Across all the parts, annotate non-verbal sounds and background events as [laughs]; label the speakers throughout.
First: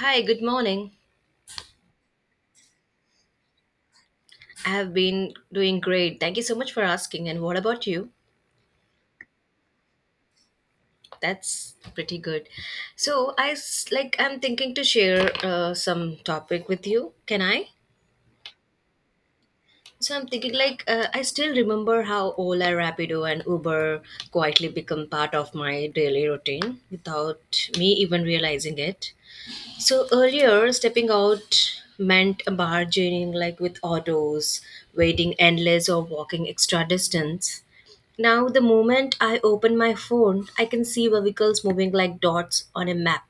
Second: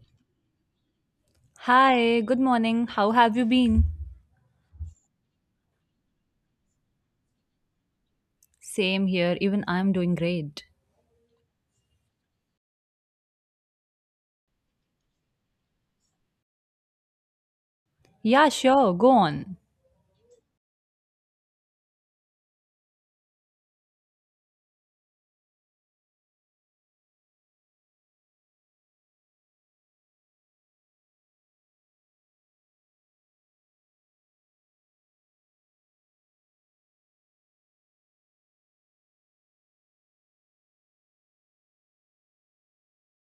Speaker 1: Hi, good morning.
Speaker 2: Hi, good morning. How have you been?
Speaker 1: I have been doing great. Thank you so much for asking. And what about you?
Speaker 2: Same here, even I'm doing great.
Speaker 1: That's pretty good. So I s- like I'm thinking to share some topic with you. Can I?
Speaker 2: Yeah, sure, go on.
Speaker 1: So, I'm thinking I still remember how Ola, Rapido, and Uber quietly become part of my daily routine without me even realizing it. So earlier, stepping out meant bargaining like with autos, waiting endless or walking extra distance. Now, the moment I open my phone, I can see vehicles moving like dots on a map.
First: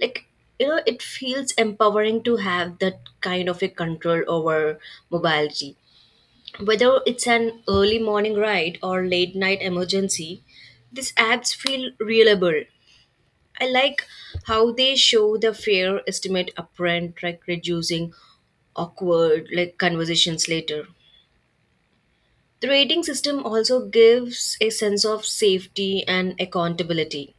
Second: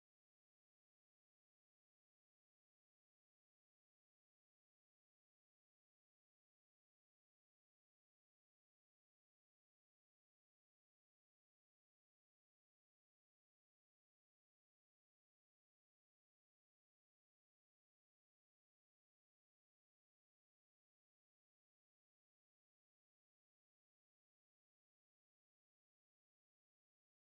Speaker 1: Like, it feels empowering to have that kind of a control over mobility. Whether it's an early morning ride or late night emergency, these apps feel reliable. I like how they show the fair estimate upfront, like reducing awkward like conversations later. The rating system also gives a sense of safety and accountability.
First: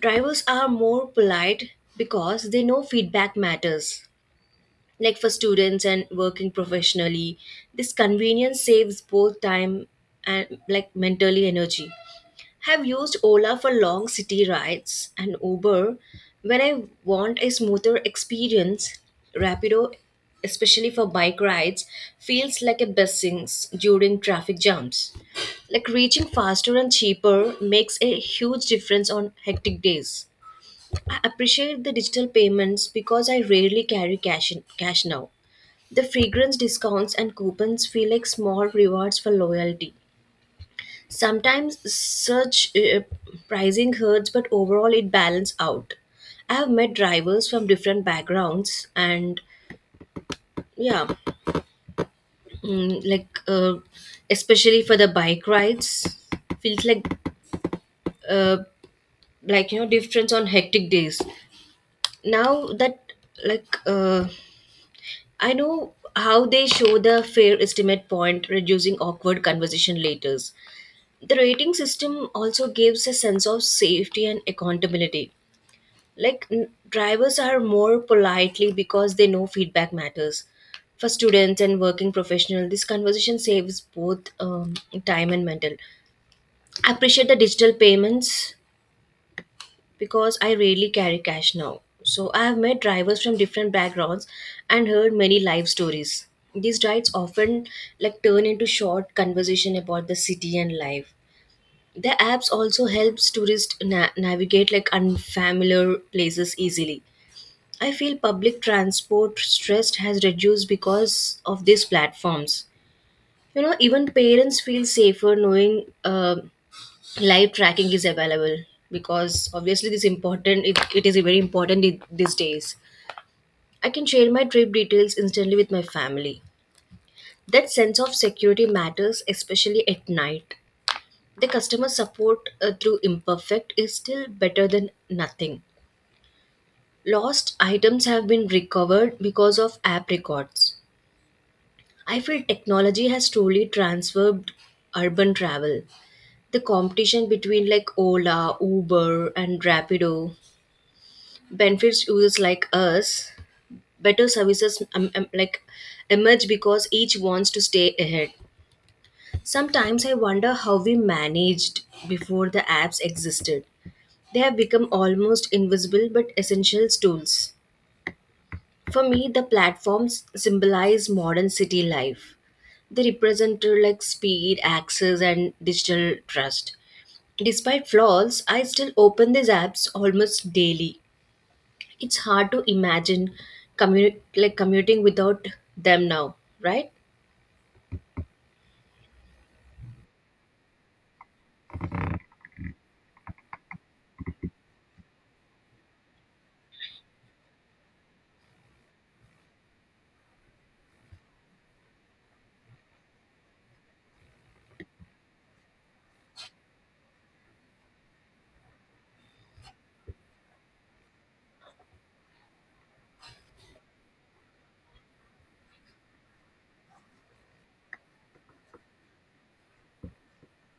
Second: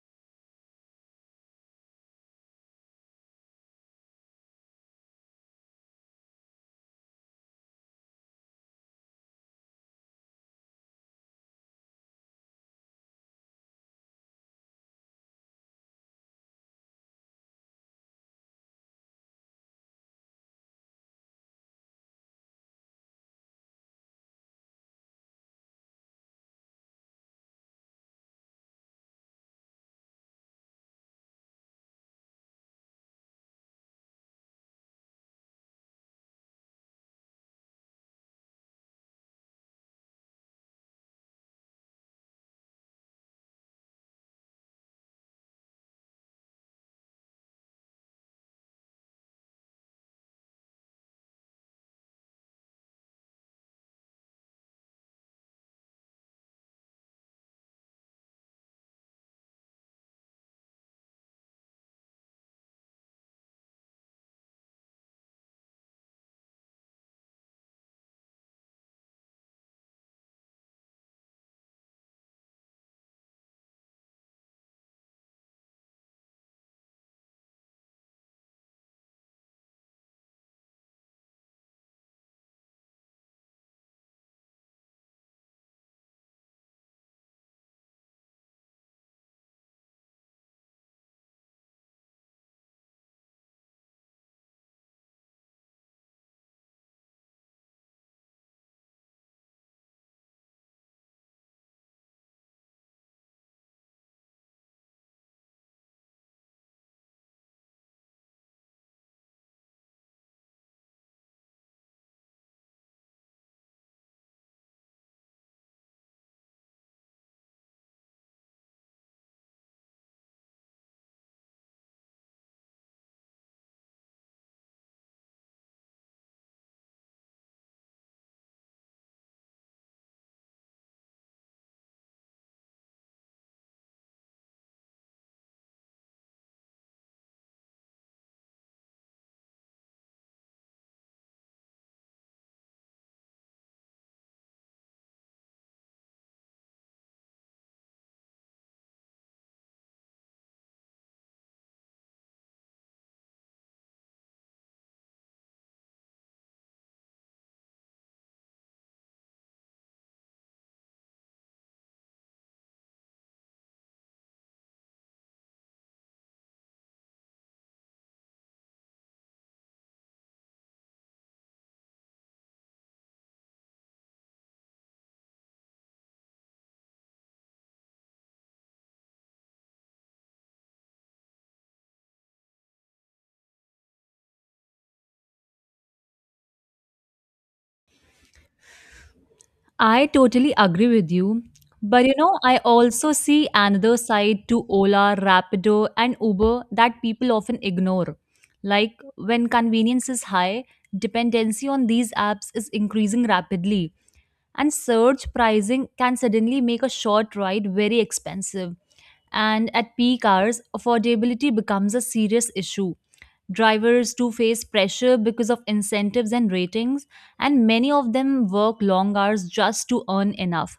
Speaker 1: Drivers are more polite because they know feedback matters. Like for students and working professionally, this convenience saves both time and like mentally energy. Have used Ola for long city rides and Uber when I want a smoother experience. Rapido, especially for bike rides, feels like a bus sinks during traffic jams. Like reaching faster and cheaper makes a huge difference on hectic days. I appreciate the digital payments because I rarely carry cash now. The fragrance discounts and coupons feel like small rewards for loyalty. Sometimes such pricing hurts, but overall it balances out. I have met drivers from different backgrounds, and yeah, mm, like uh, especially for the bike rides, feels uh, like difference on hectic days. Now that like I know how they show the fair estimate point, reducing awkward conversation later. The rating system also gives a sense of safety and accountability. Drivers are more politely because they know feedback matters for students and working professional. This conversation saves both time and mental. I appreciate the digital payments because I rarely carry cash now. So I have met drivers from different backgrounds and heard many life stories. These rides often like turn into short conversation about the city and life. The apps also helps navigate like unfamiliar places easily. I feel public transport stress has reduced because of these platforms. You know, even parents feel safer knowing live tracking is available because obviously this important. It is very important these days. I can share my trip details instantly with my family. That sense of security matters, especially at night. The customer support through imperfect is still better than nothing. Lost items have been recovered because of app records. I feel technology has truly transformed urban travel. The competition between like Ola, Uber, and Rapido benefits users like us. Better services like emerge because each wants to stay ahead. Sometimes I wonder how we managed before the apps existed. They have become almost invisible but essential tools. For me, the platforms symbolize modern city life. They represent like speed, access, and digital trust. Despite flaws, I still open these apps almost daily. It's hard to imagine commuting without them now, right?
Speaker 2: I totally agree with you. But you know, I also see another side to Ola, Rapido, and Uber that people often ignore. Like when convenience is high, dependency on these apps is increasing rapidly, and surge pricing can suddenly make a short ride very expensive. And at peak hours, affordability becomes a serious issue. Drivers do face pressure because of incentives and ratings, and many of them work long hours just to earn enough.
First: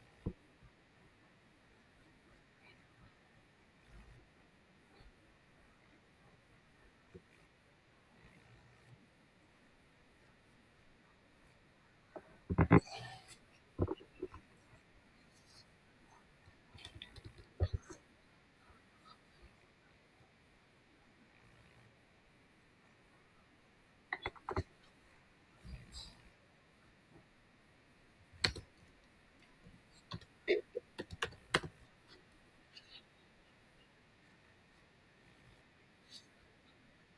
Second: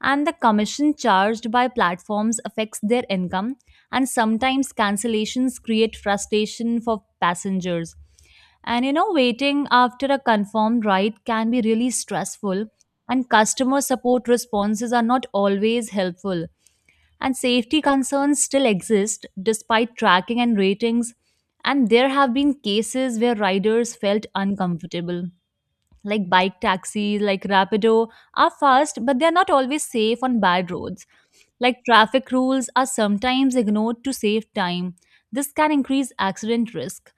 Speaker 2: And the commission charged by platforms affects their income, and sometimes cancellations create frustration for passengers. And you know, waiting after a confirmed ride can be really stressful, and customer support responses are not always helpful, and safety concerns still exist despite tracking and ratings, and there have been cases where riders felt uncomfortable. Like bike taxis, like Rapido, are fast, but they're not always safe on bad roads. Like traffic rules are sometimes ignored to save time. This can increase accident risk.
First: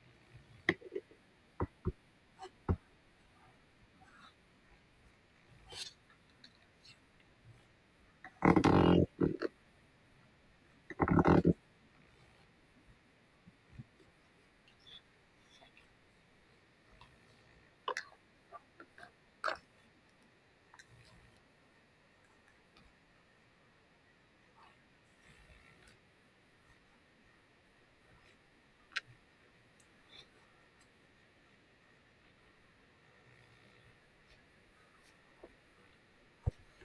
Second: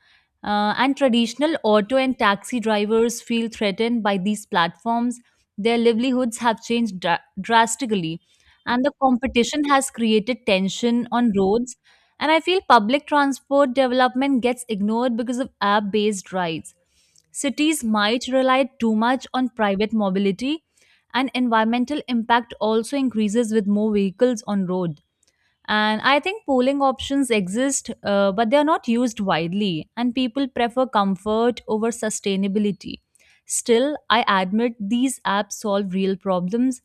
Speaker 2: And traditional auto and taxi drivers feel threatened by these platforms. Their livelihoods have changed drastically. And the competition has created tension on roads, and I feel public transport development gets ignored because of app based rides. Cities might rely too much on private mobility, and environmental impact also increases with more vehicles on road. And I think pooling options exist, but they are not used widely, and people prefer comfort over sustainability. Still, I admit these apps solve real problems,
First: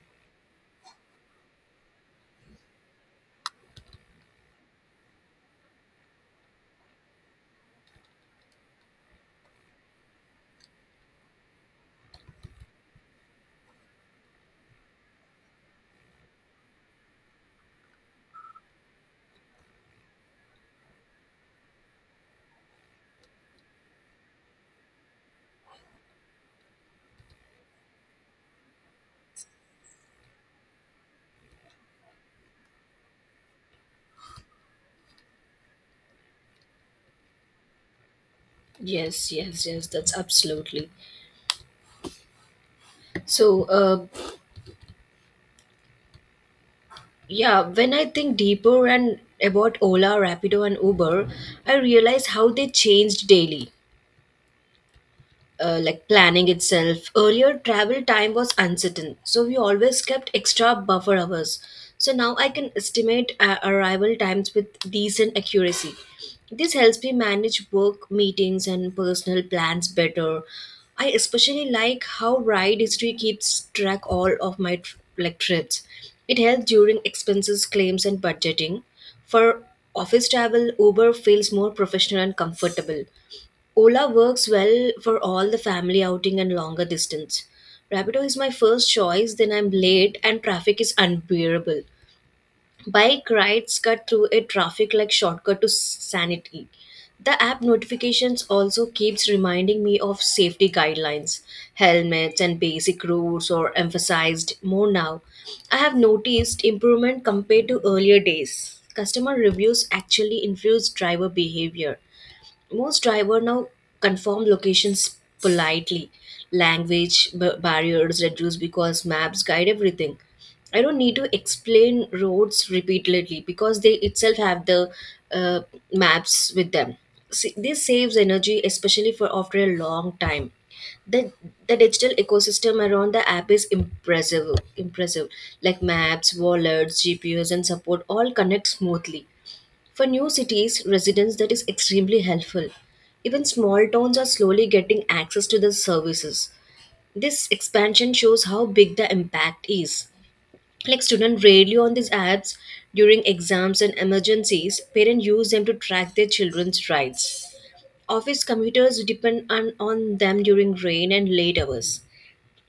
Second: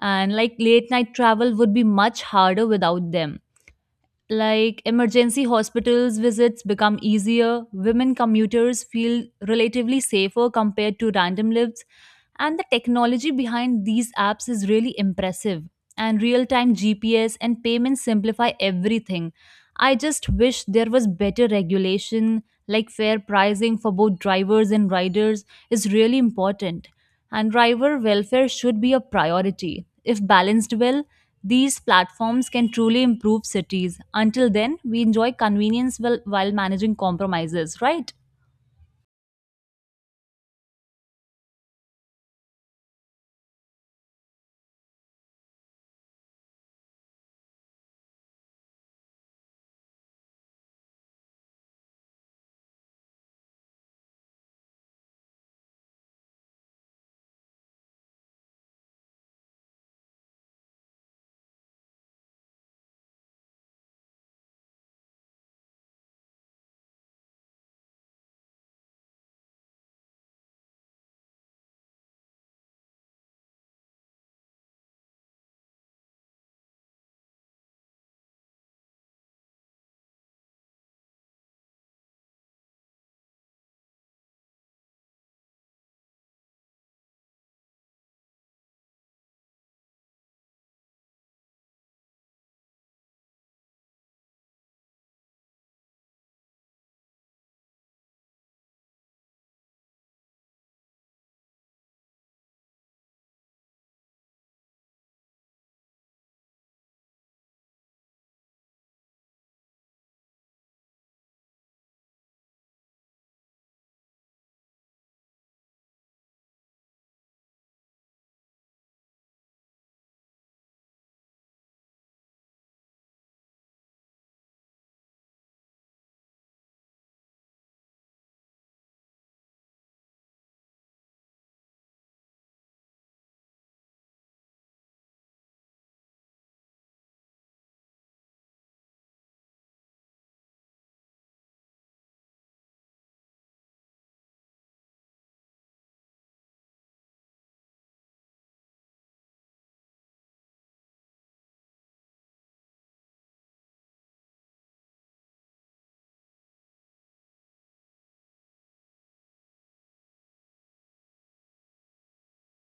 Speaker 2: and like late night travel would be much harder without them. Like emergency hospitals visits become easier, women commuters feel relatively safer compared to random lives, and the technology behind these apps is really impressive. And real time GPS and payments simplify everything. I just wish there was better regulation, like fair pricing for both drivers and riders is really important. And driver welfare should be a priority. If balanced well, these platforms can truly improve cities. Until then, we enjoy convenience while managing compromises, right?
Speaker 1: Yes, yes, yes, that's absolutely. So, uh, Yeah, when I think deeper and about Ola, Rapido, and Uber, I realize how they changed daily, planning itself. Earlier, travel time was uncertain, so we always kept extra buffer hours. So now I can estimate arrival times with decent accuracy. This helps me manage work, meetings, and personal plans better. I especially like how ride history keeps track all of my trips. It helps during expenses, claims, and budgeting. For office travel, Uber feels more professional and comfortable. Ola works well for all the family outing and longer distance. Rapido is my first choice, then I'm late and traffic is unbearable. Bike rides cut through a traffic like shortcut to sanity. The app notifications also keeps reminding me of safety guidelines, helmets and basic rules are emphasized more now. I have noticed improvement compared to earlier days. Customer reviews actually influence driver behavior. Most driver now confirm locations politely. Language barriers reduce because maps guide everything. I don't need to explain roads repeatedly because they itself have the uh, maps with them. See, this saves energy especially for after a long time. The the digital ecosystem around the app is impressive, like maps wallets GPS, and support all connect smoothly for new cities residents, that is extremely helpful. Even small towns are slowly getting access to the services. This expansion shows how big the impact is. Like students rarely on these apps during exams and emergencies, parents use them to track their children's rides. Office commuters depend on them during rain and late hours.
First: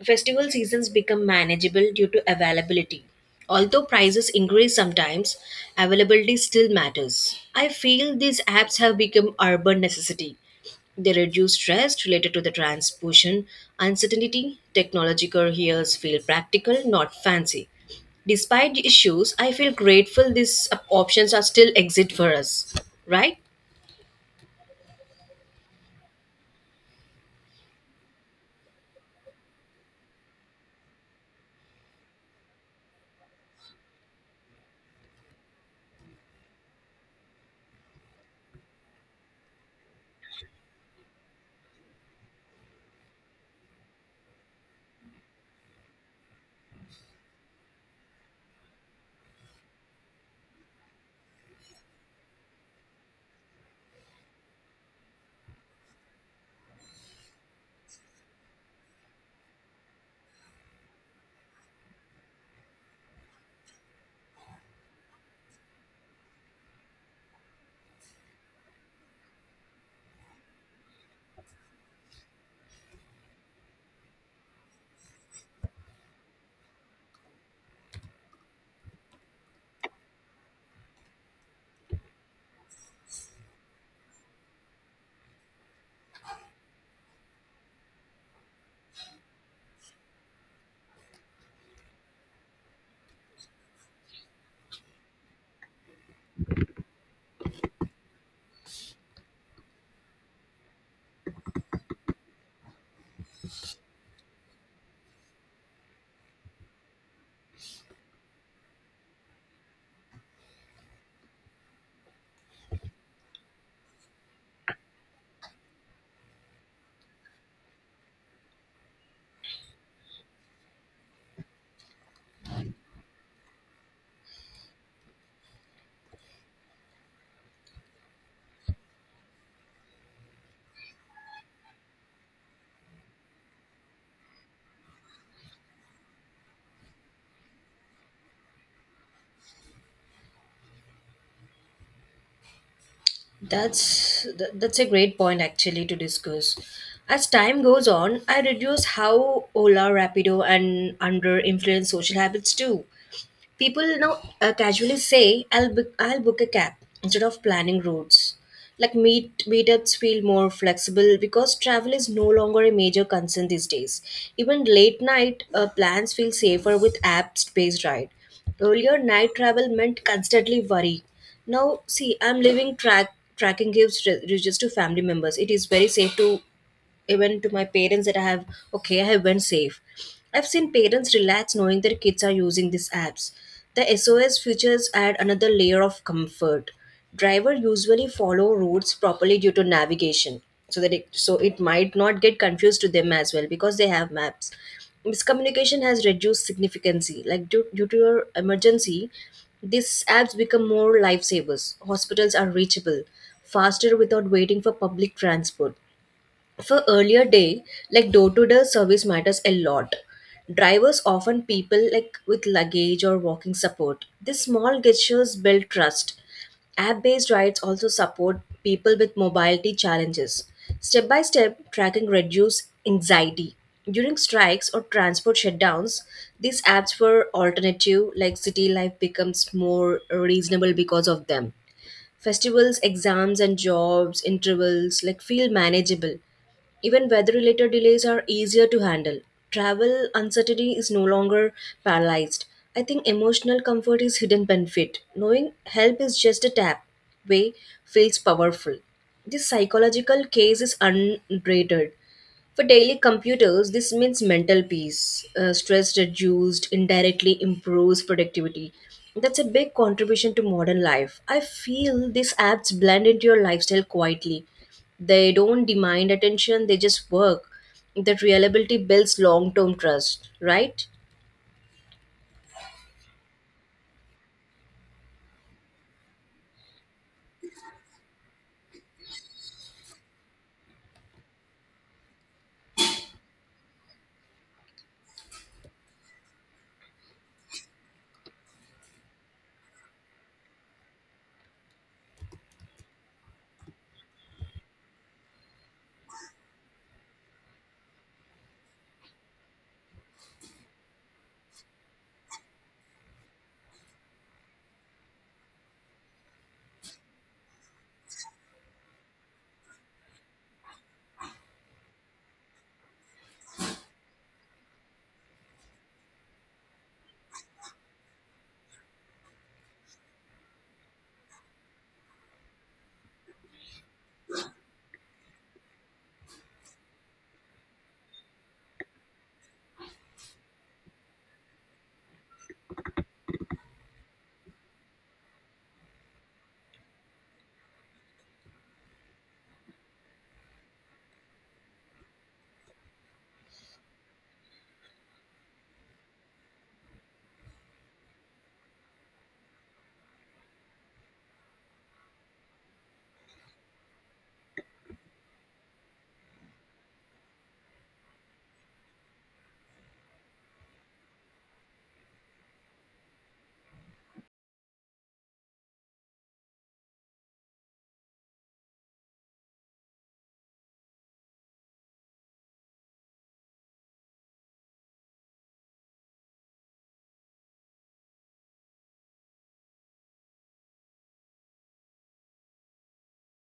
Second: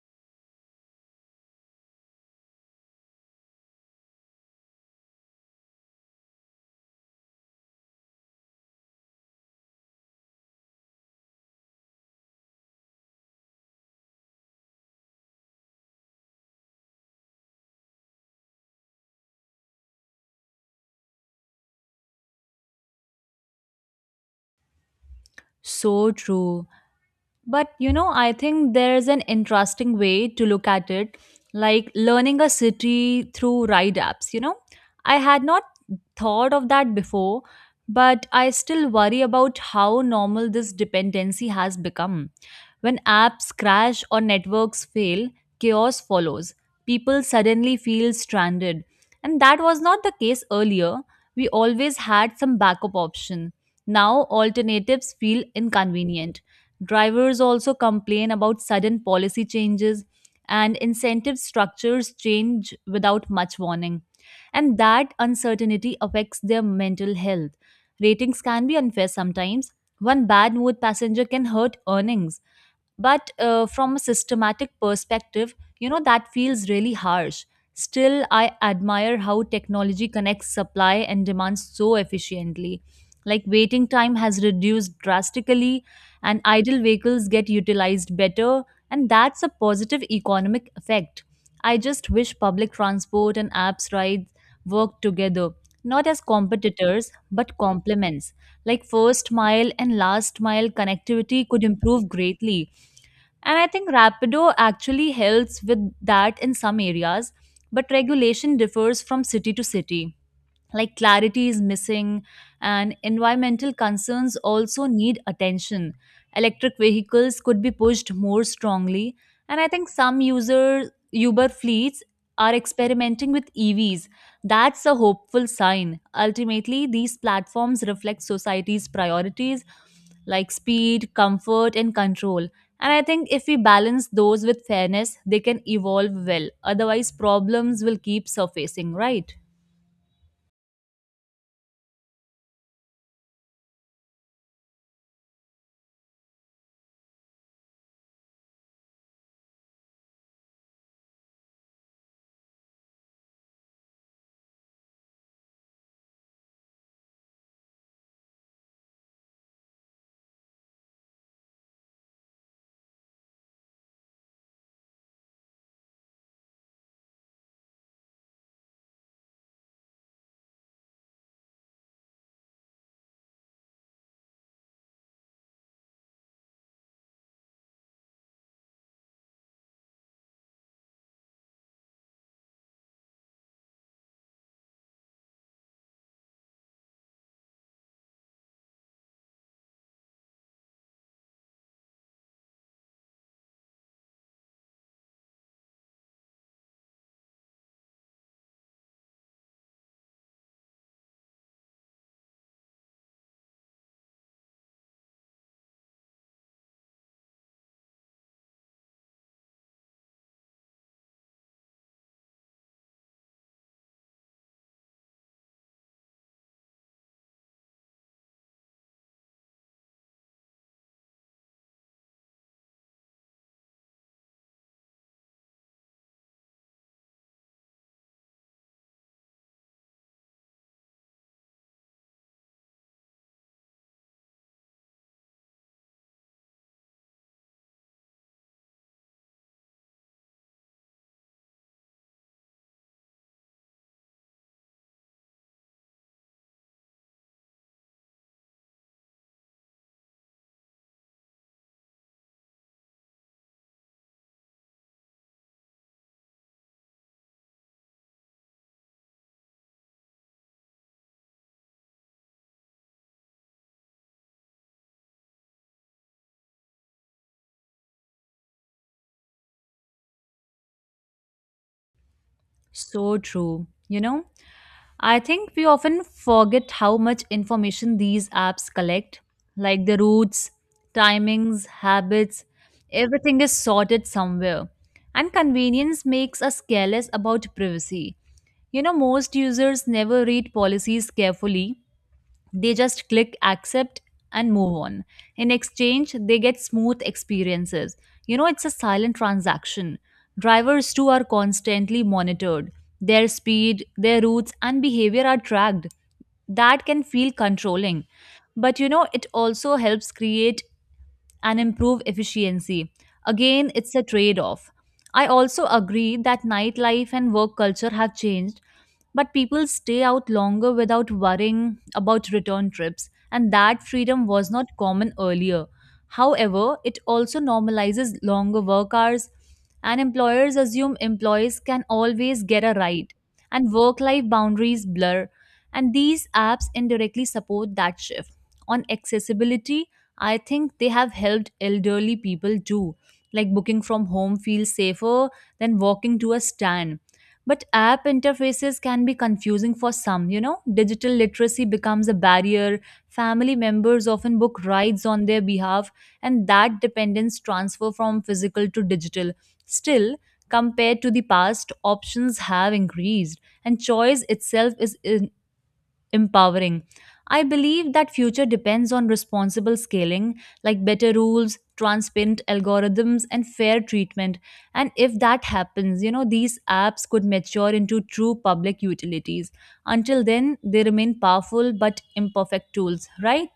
Speaker 1: Festival seasons become manageable due to availability. Although prices increase sometimes, availability still matters. I feel these apps have become urban necessity. They reduce stress related to the transposition, uncertainty, technological hears feel practical, not fancy. Despite the issues, I feel grateful these options are still exist for us. Right?
Speaker 2: So true. But you know, I think there's an interesting way to look at it, like learning a city through ride apps. You know, I had not thought of that before, but I still worry about how normal this dependency has become. When apps crash or networks fail, chaos follows. People suddenly feel stranded. And that was not the case earlier. We always had some backup option. Now alternatives feel inconvenient. Drivers also complain about sudden policy changes, and incentive structures change without much warning. And that uncertainty affects their mental health. Ratings can be unfair sometimes. One bad mood passenger can hurt earnings. But from a systematic perspective, you know, that feels really harsh. Still, I admire how technology connects supply and demand so efficiently. Like, waiting time has reduced drastically, and idle vehicles get utilized better, and that's a positive economic effect. I just wish public transport and apps rides work together, not as competitors, but complements. Like, first mile and last mile connectivity could improve greatly, and I think Rapido actually helps with that in some areas, but regulation differs from city to city. Like clarity is missing, and environmental concerns also need attention. Electric vehicles could be pushed more strongly, and I think some user uber fleets are experimenting with evs. That's a hopeful sign. Ultimately these platforms reflect society's priorities, like speed, comfort, and control. And I think if we balance those with fairness, they can evolve well, otherwise problems will keep surfacing, right?
Speaker 1: That's a great point actually to discuss. As time goes on, I reduce how Ola, Rapido, and under influence social habits too. People now casually say, I'll book a cab" instead of planning routes. Like meetups feel more flexible because travel is no longer a major concern these days. Even late night plans feel safer with apps based ride. Earlier, night travel meant constantly worry. Now, see, I'm leaving tracking gives just to family members. It is very safe to even to my parents that I have okay, I have went safe. I've seen parents relax knowing their kids are using these apps. The SOS features add another layer of comfort. Driver usually follow routes properly due to navigation, so that it might not get confused to them as well because they have maps. Miscommunication has reduced significantly. Like due to your emergency, these apps become more lifesavers. Hospitals are reachable, faster without waiting for public transport for earlier day. Like door to door service matters a lot. Drivers often people like with luggage or walking support, these small gestures build trust. App based rides also support people with mobility challenges. Step by step tracking reduce anxiety during strikes or transport shutdowns. These apps were alternative. Like city life becomes more reasonable because of them. Festivals, exams, and jobs, intervals like feel manageable. Even weather related delays are easier to handle. Travel uncertainty is no longer paralyzed. I think emotional comfort is hidden benefit. Knowing help is just a tap way feels powerful. This psychological case is underrated. For daily computers, this means mental peace. Stress reduced indirectly improves productivity. That's a big contribution to modern life. I feel these apps blend into your lifestyle quietly. They don't demand attention, they just work. That reliability builds long term trust, right?
Speaker 2: So true. You know, I think we often forget how much information these apps collect, like the routes, timings, habits, everything is sorted somewhere. And convenience makes us careless about privacy. You know, most users never read policies carefully, they just click accept and move on. In exchange, they get smooth experiences. You know, it's a silent transaction. Drivers too are constantly monitored. Their speed, their routes, and behavior are tracked. That can feel controlling. But you know, it also helps create and improve efficiency. Again, it's a trade off. I also agree that nightlife and work culture have changed, but people stay out longer without worrying about return trips, and that freedom was not common earlier. However, it also normalizes longer work hours, and employers assume employees can always get a ride, and work life boundaries blur, and these apps indirectly support that shift. On accessibility, I think they have helped elderly people too. Like booking from home feels safer than walking to a stand. But app interfaces can be confusing for some, you know? Digital literacy becomes a barrier. Family members often book rides on their behalf, and that dependence transfer from physical to digital. Still, compared to the past, options have increased, and choice itself is empowering. I believe that future depends on responsible scaling, like better rules, transparent algorithms, and fair treatment. And if that happens, you know, these apps could mature into true public utilities. Until then, they remain powerful but imperfect tools, right?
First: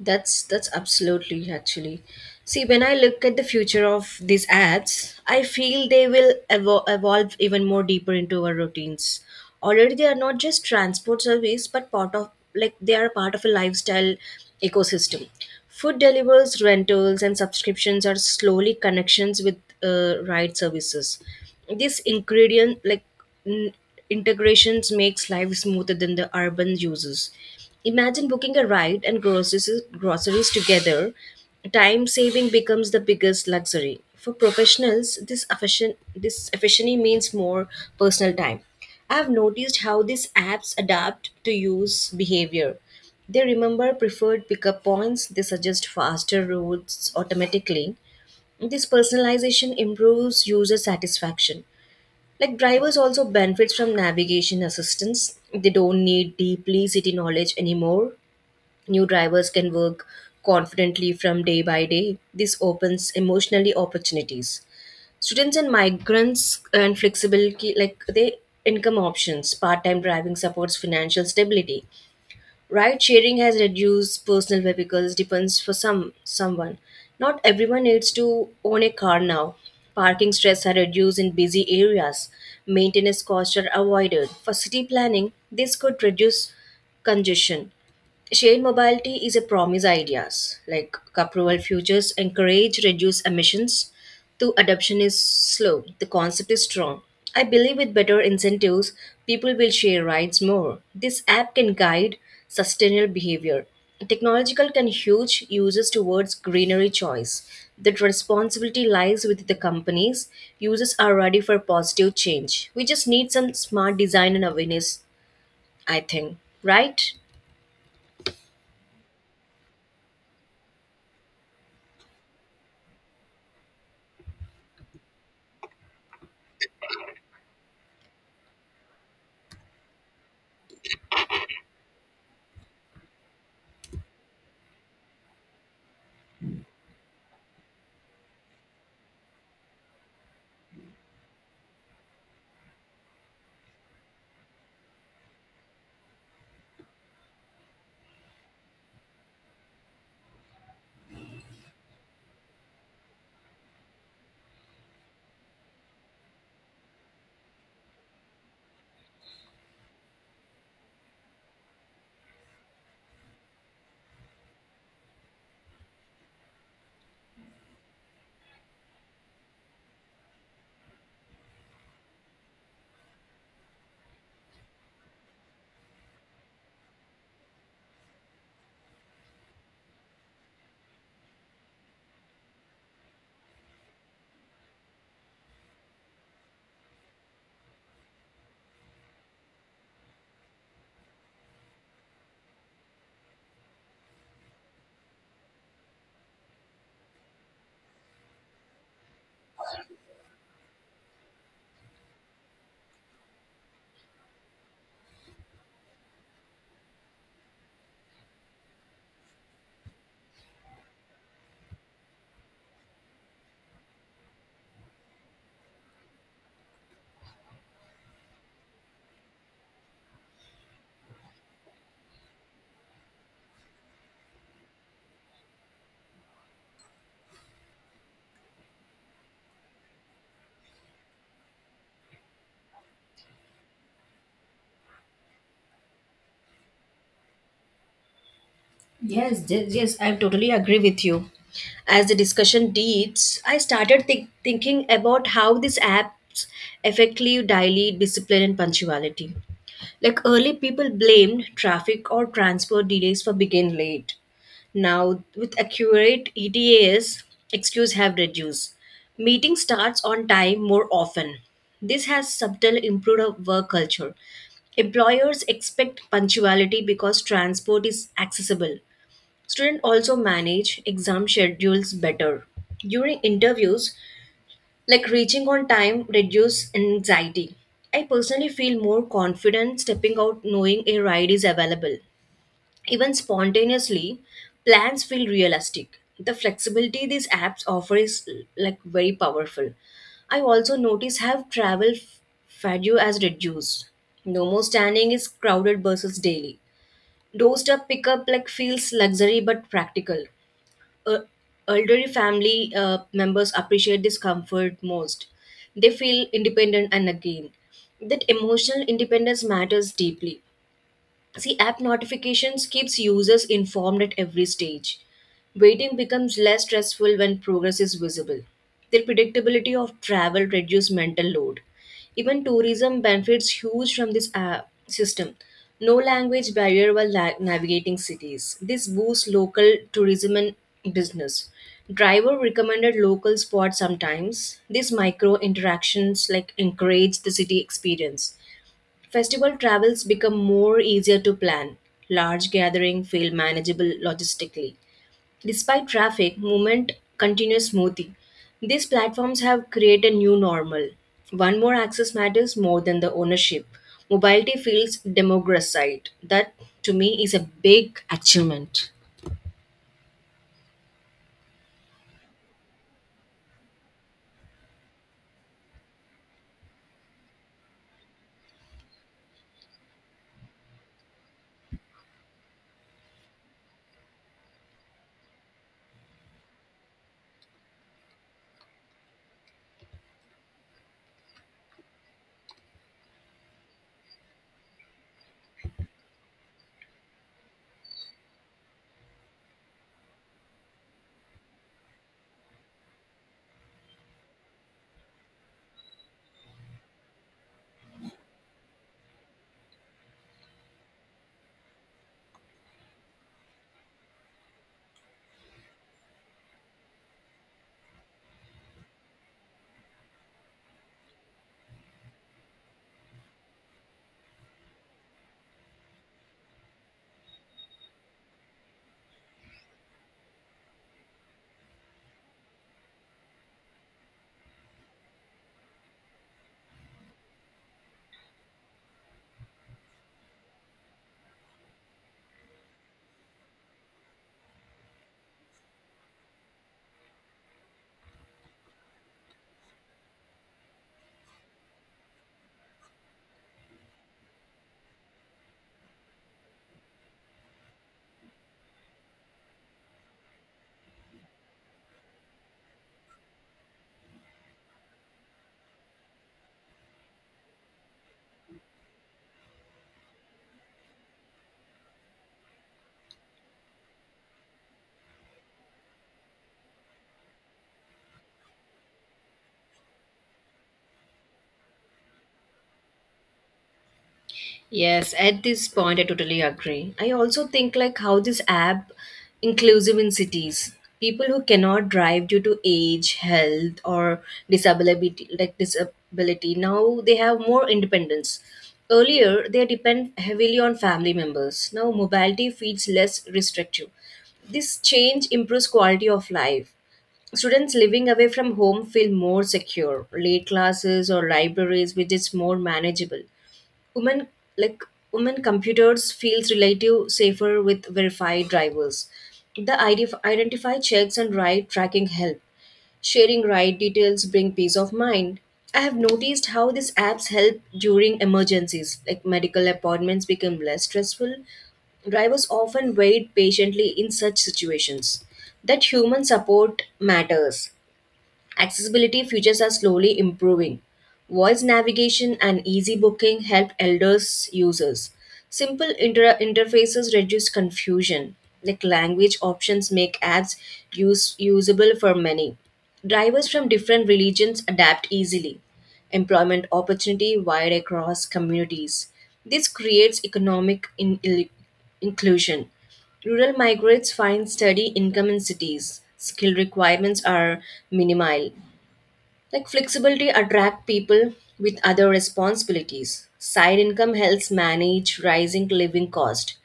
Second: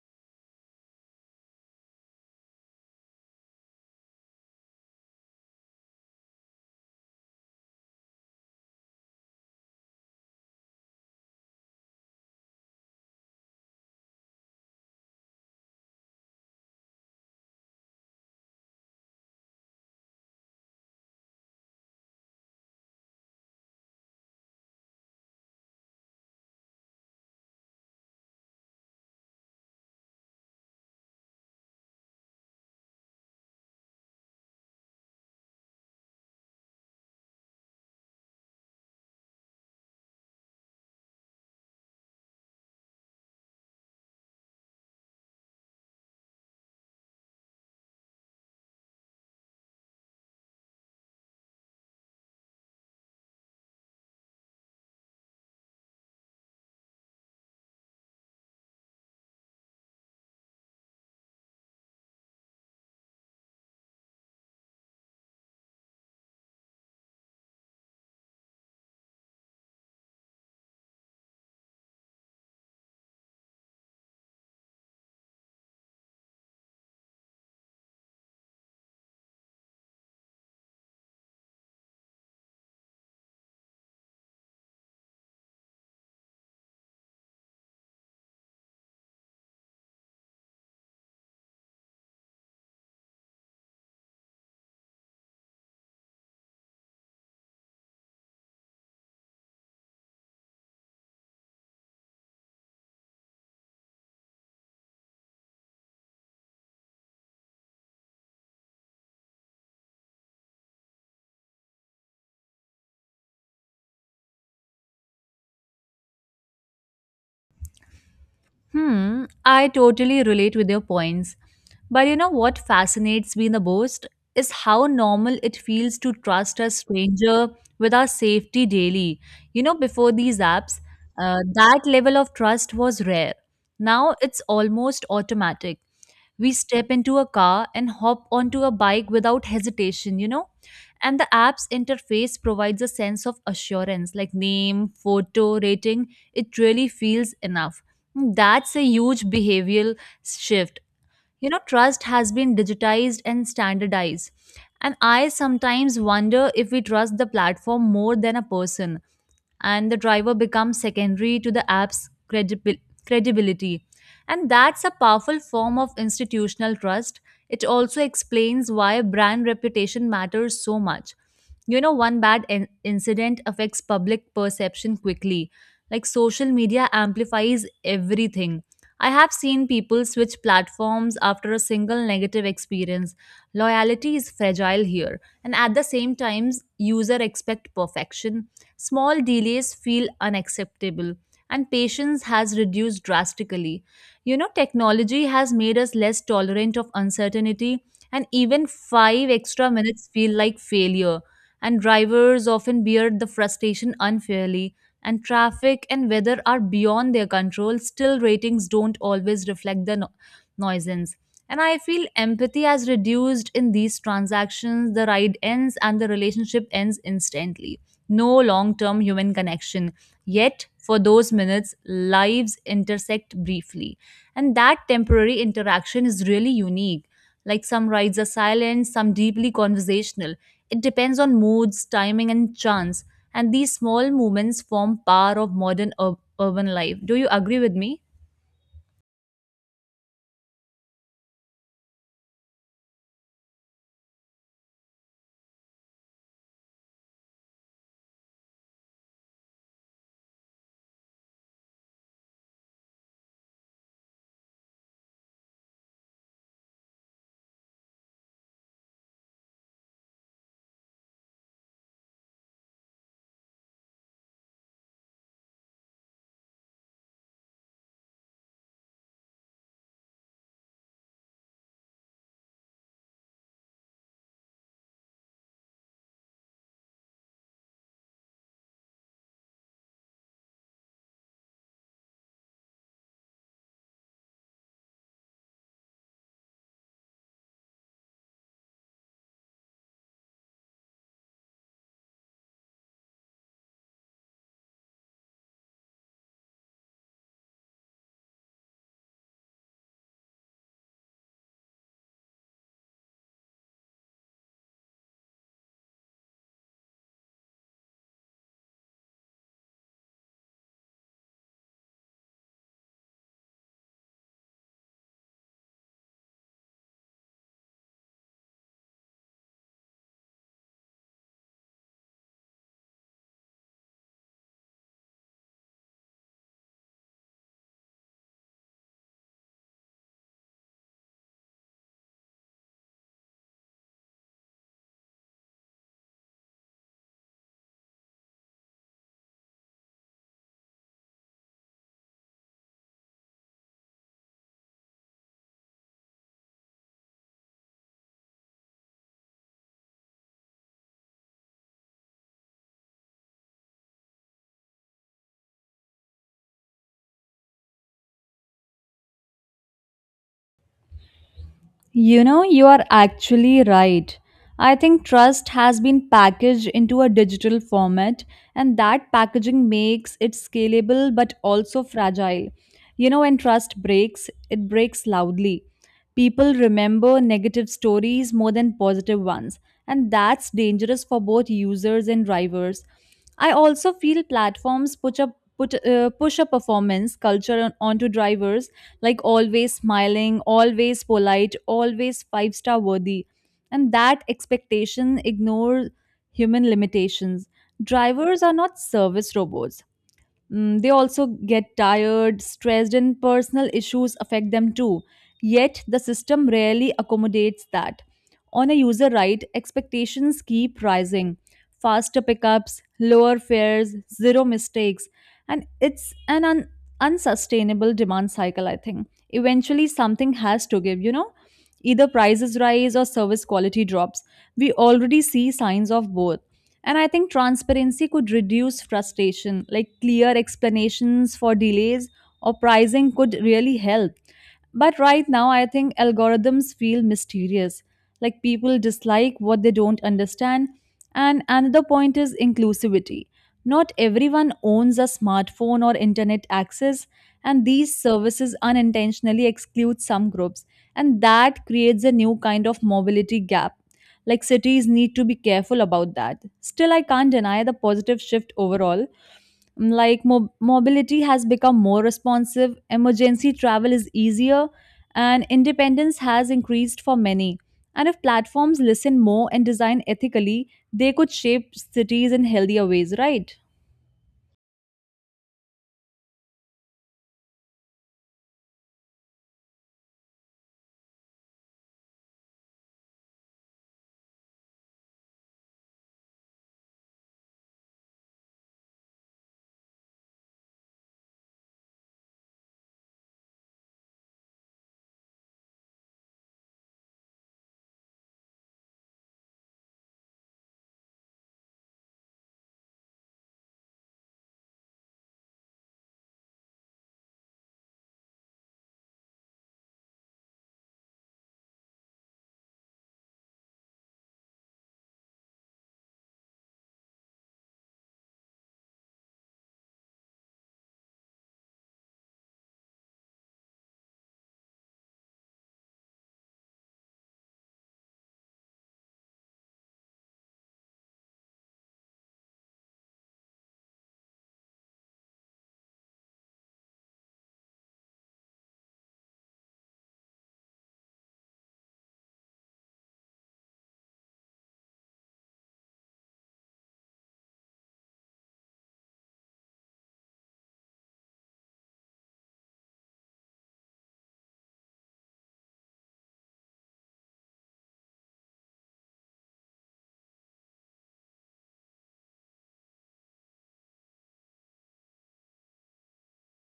Speaker 1: That's absolutely actually. See, when I look at the future of these apps, I feel they will evolve even more deeper into our routines. Already, they are not just transport service, but part of like they are part of a lifestyle ecosystem. Food delivers, rentals, and subscriptions are slowly connections with ride services. This n- integrations makes life smoother than the urban uses. Imagine booking a ride and groceries together. Time saving becomes the biggest luxury. For professionals, this efficiency means more personal time. I have noticed how these apps adapt to use behavior. They remember preferred pickup points, they suggest faster routes automatically. This personalization improves user satisfaction. Like drivers also benefits from navigation assistance. They don't need deeply city knowledge anymore. New drivers can work confidently from day by day. This opens emotionally opportunities. Students and migrants and flexibility like they income options. Part-time driving supports financial stability. Ride sharing has reduced personal vehicles depends for some someone. Not everyone needs to own a car now. Parking stress are reduced in busy areas. Maintenance costs are avoided. For city planning, this could reduce congestion. Shared mobility is a promise ideas like Capruel futures encourage reduced emissions. Though adoption is slow, the concept is strong. I believe with better incentives, people will share rides more. This app can guide sustainable behavior. Technological can huge users towards greenery choice. That responsibility lies with the companies. Users are ready for positive change. We just need some smart design and awareness, I think. Right?
Speaker 2: Hmm, I totally relate with your points. But you know what fascinates me the most is how normal it feels to trust a stranger with our safety daily. You know, before these apps, that level of trust was rare. Now it's almost automatic. We step into a car and hop onto a bike without hesitation, you know? And the app's interface provides a sense of assurance like name, photo, rating. It really feels enough. That's a huge behavioral shift. You know, trust has been digitized and standardized. And I sometimes wonder if we trust the platform more than a person, and the driver becomes secondary to the app's credibility. And that's a powerful form of institutional trust. It also explains why brand reputation matters so much. You know, one bad incident affects public perception quickly. Like social media amplifies everything. I have seen people switch platforms after a single negative experience. Loyalty is fragile here, and at the same times, user expect perfection. Small delays feel unacceptable, and patience has reduced drastically. You know, technology has made us less tolerant of uncertainty, and even 5 extra minutes feel like failure. And drivers often bear the frustration unfairly, and traffic and weather are beyond their control, still ratings don't always reflect the nuisance. And I feel empathy has reduced in these transactions. The ride ends and the relationship ends instantly, no long term human connection. Yet, for those minutes, lives intersect briefly. And that temporary interaction is really unique. Like some rides are silent, some deeply conversational. It depends on moods, timing, and chance. And these small moments form part of modern urban life. Do you agree with me?
Speaker 1: Yes, yes, yes, I totally agree with you. As the discussion deeps, I started thinking about how these apps effectively daily discipline and punctuality. Like early people blamed traffic or transport delays for being late. Now, with accurate ETAs, excuse have reduced. Meeting starts on time more often. This has subtly improved our work culture. Employers expect punctuality because transport is accessible. Students also manage exam schedules better. During interviews, like reaching on time reduce anxiety. I personally feel more confident stepping out knowing a ride is available. Even spontaneously, plans feel realistic. The flexibility these apps offer is like very powerful. I also notice how fatigue has reduced. No more standing is crowded buses daily. Doorstep pickup like feels luxury but practical uh, elderly family members appreciate this comfort most. They feel independent and again. That emotional independence matters deeply. See, app notifications keeps users informed at every stage. Waiting becomes less stressful when progress is visible. The predictability of travel reduces mental load. Even tourism benefits huge from this app system. No language barrier while navigating cities. This boosts local tourism and business. Driver recommended local spots sometimes. These micro interactions like encourage the city experience. Festival travels become more easier to plan. Large gathering feel manageable logistically. Despite traffic, movement continues smoothly. These platforms have created a new normal. One more access matters more than the ownership. Mobility feels democratized. That to me is a big achievement.
Speaker 2: You know, you are actually right. I think trust has been packaged into a digital format, and that packaging makes it scalable but also fragile. You know, when trust breaks, it breaks loudly. People remember negative stories more than positive ones, and that's dangerous for both users and drivers. I also feel platforms push up put push a performance culture onto drivers, like always smiling, always polite, always five-star worthy, and that expectation ignores human limitations. Drivers are not service robots. Mm, they also get tired, stressed, and personal issues affect them too. Yet, the system rarely accommodates that. On a user right, expectations keep rising, faster pickups, lower fares, zero mistakes, and it's an unsustainable demand cycle, I think. Eventually, something has to give, you know? Either prices rise or service quality drops. We already see signs of both. And I think transparency could reduce frustration, like clear explanations for delays or pricing could really help. But right now, I think algorithms feel mysterious. Like people dislike what they don't understand. And another point is inclusivity. Not everyone owns a smartphone or internet access, and these services unintentionally exclude some groups. And that creates a new kind of mobility gap. Like cities need to be careful about that. Still, I can't deny the positive shift overall. Mm, like mobility has become more responsive, emergency travel is easier, and independence has increased for many. And if platforms listen more and design ethically, they could shape cities in healthier ways, right?
Speaker 1: Yes, at this point, I totally agree. I also think like how this app inclusive in cities. People who cannot drive due to age, health, or disability, like disability, now they have more independence. Earlier, they depend heavily on family members. Now, mobility feels less restrictive. This change improves quality of life. Students living away from home feel more secure. Late classes or libraries, which is more manageable women like women computers feels relative safer with verified drivers the identify checks and ride tracking help sharing ride details bring peace of mind. I have noticed how these apps help during emergencies like medical appointments become less stressful. Drivers often wait patiently in such situations. That human support matters. Accessibility features are slowly improving. Voice navigation and easy booking help elders users. Simple interfaces reduce confusion. Like language options make apps usable for many. Drivers from different religions adapt easily. Employment opportunity wide across communities. This creates economic inclusion. Rural migrants find steady income in cities. Skill requirements are minimal. Like flexibility attract people with other responsibilities. Side income helps manage rising living cost.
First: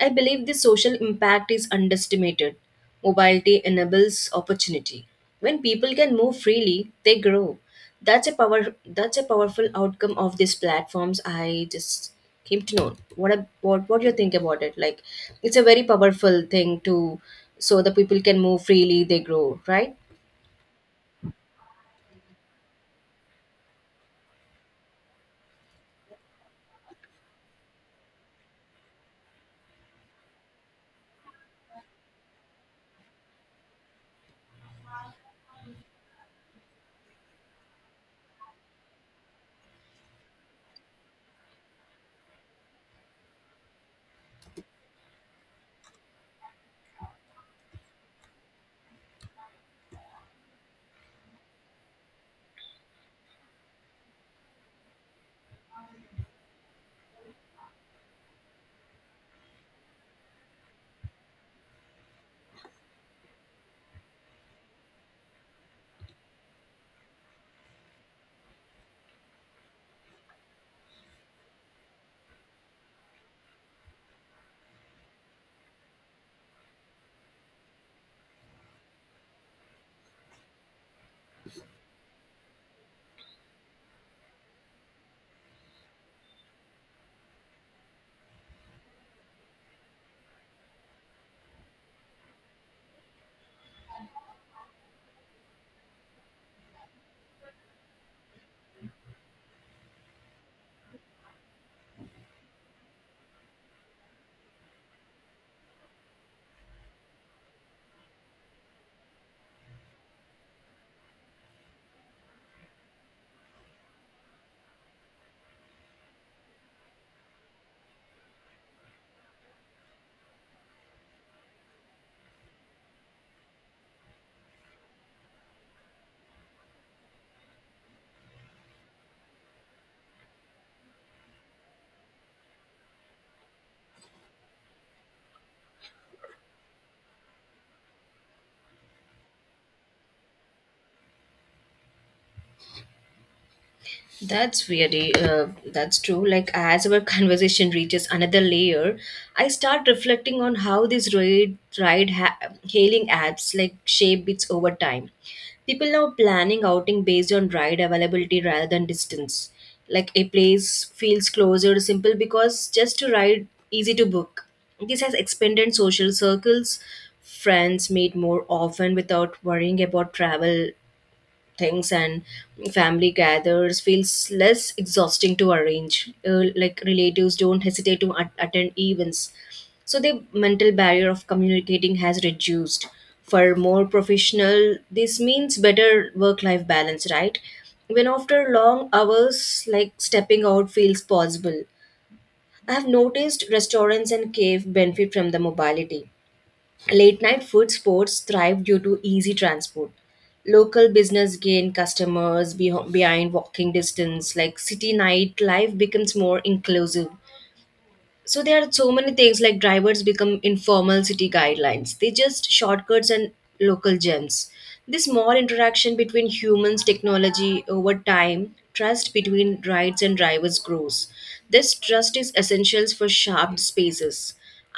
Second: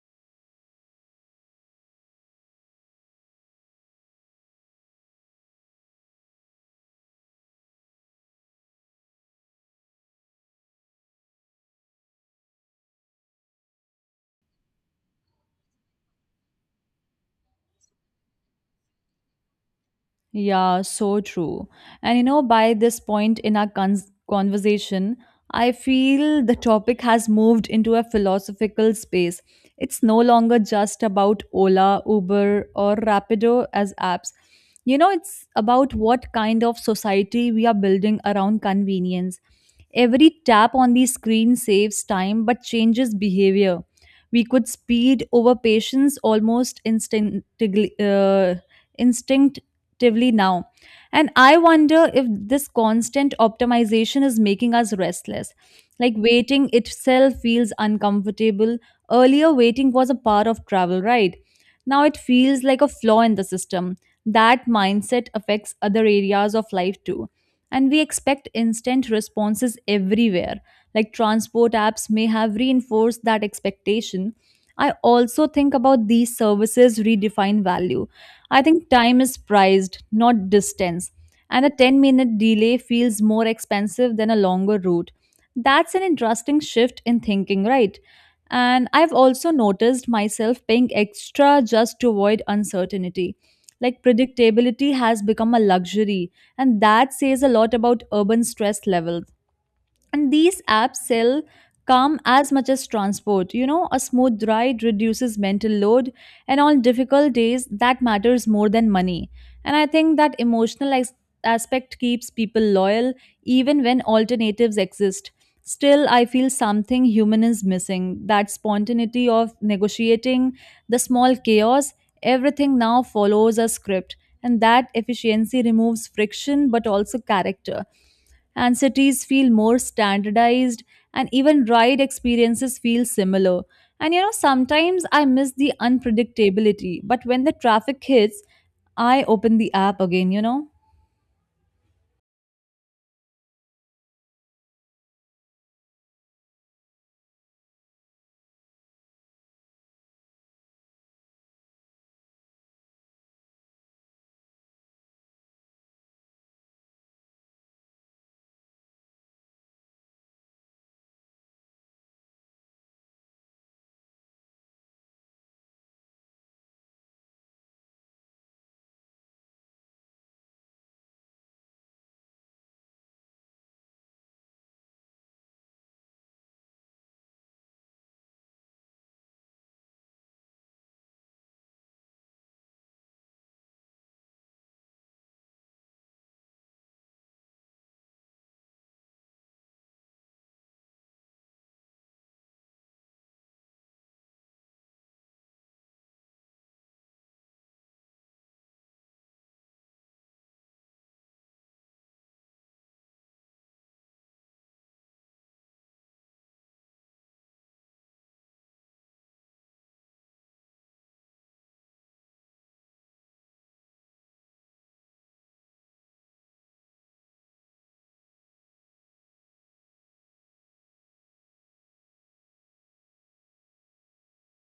Speaker 1: I believe the social impact is underestimated. Mobility enables opportunity. When people can move freely, they grow. That's a power that's a powerful outcome of these platforms. I just came to know. What do you think about it? Like it's a very powerful thing to so the people can move freely, they grow, right?
Speaker 2: Yeah, so true. And you know, by this point in our cons conversation, I feel the topic has moved into a philosophical space. It's no longer just about Ola, Uber, or Rapido as apps. You know, it's about what kind of society we are building around convenience. Every tap on the screen saves time but changes behavior. We could speed over patience almost instinctively. Actively now. And I wonder if this constant optimization is making us restless. Like waiting itself feels uncomfortable. Earlier, waiting was a part of travel, right? Now it feels like a flaw in the system. That mindset affects other areas of life too. And we expect instant responses everywhere. Like transport apps may have reinforced that expectation. I also think about these services redefine value. I think time is prized, not distance. And a 10-minute delay feels more expensive than a longer route. That's an interesting shift in thinking, right? And I've also noticed myself paying extra just to avoid uncertainty. Like predictability has become a luxury, and that says a lot about urban stress levels. And these apps sell calm as much as transport. You know, a smooth ride reduces mental load, and on difficult days, that matters more than money. And I think that emotional aspect keeps people loyal even when alternatives exist. Still, I feel something human is missing, that spontaneity of negotiating, the small chaos. Everything now follows a script, and that efficiency removes friction but also character, and cities feel more standardized, and even ride experiences feel similar. And you know, sometimes I miss the unpredictability, but when the traffic hits, I open the app again, you know?
Speaker 1: That's really that's true. Like as our [laughs] conversation reaches another layer, I start reflecting on how these hailing apps like shape bits over time. People now planning outing based on ride availability rather than distance. Like a place feels closer, simple because just to ride, easy to book. This has expanded social circles. Friends meet more often without worrying about travel things, and family gathers feels less exhausting to arrange, like relatives don't hesitate to attend events. So the mental barrier of communicating has reduced for more professional. This means better work life balance, right? When after long hours, like stepping out feels possible. I have noticed restaurants and cave benefit from the mobility. Late night food sports thrive due to easy transport. Local business gain customers behind walking distance, like city night life becomes more inclusive. So there are so many things like drivers become informal city guidelines, they just shortcuts and local gems. This small interaction between humans technology over time, trust between rides and drivers grows. This trust is essential for sharp spaces.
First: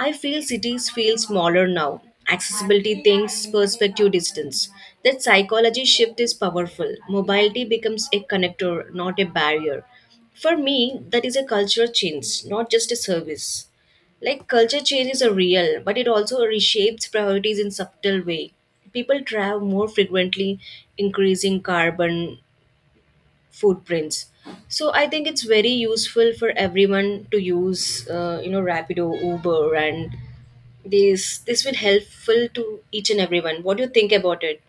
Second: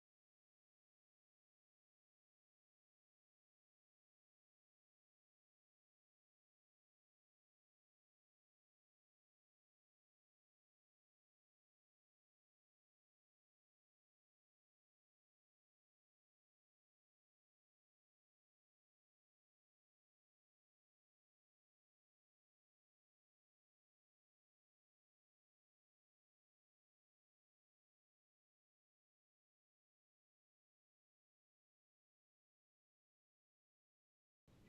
Speaker 1: I feel cities feel smaller now. Accessibility things perspective distance, that psychology shift is powerful. Mobility becomes a connector, not a barrier. For me, that is a cultural change, not just a service. Like culture change is a real, but it also reshapes priorities in subtle way. People travel more frequently, increasing carbon footprints. So I think it's very useful for everyone to use, you know, Rapido, Uber, and this will helpful to each and everyone. What do you think about it?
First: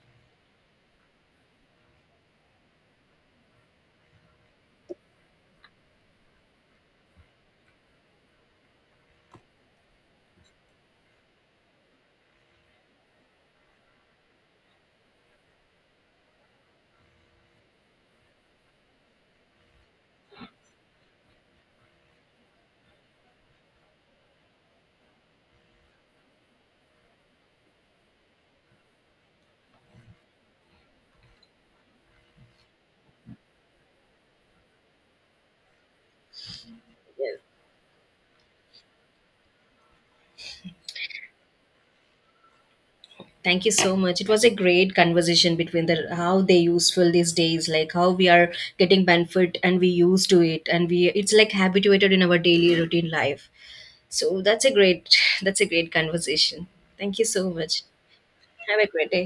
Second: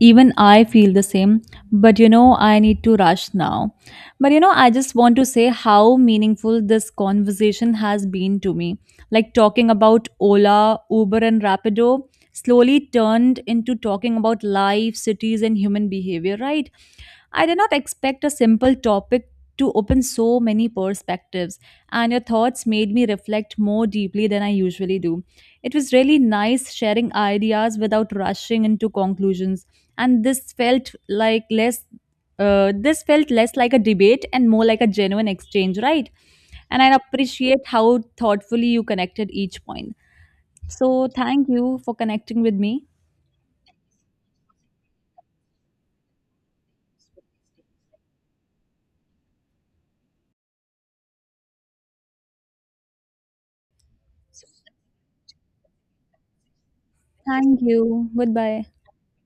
Speaker 2: Even I feel the same, but you know, I need to rush now. But you know, I just want to say how meaningful this conversation has been to me. Like talking about Ola, Uber, and Rapido slowly turned into talking about life, cities, and human behavior, right? I did not expect a simple topic to open so many perspectives, and your thoughts made me reflect more deeply than I usually do. It was really nice sharing ideas without rushing into conclusions, and this felt less like a debate and more like a genuine exchange, right? And I appreciate how thoughtfully you connected each point. So thank you for connecting with me.
Speaker 1: Thank you so much. It was a great conversation between the how they useful these days, like how we are getting benefit and we used to it, and we it's like habituated in our daily routine life. So that's a great [laughs] that's a great conversation. Thank you so
Speaker 2: Thank
Speaker 1: much.
Speaker 2: you. Goodbye.
Speaker 1: Have a great day.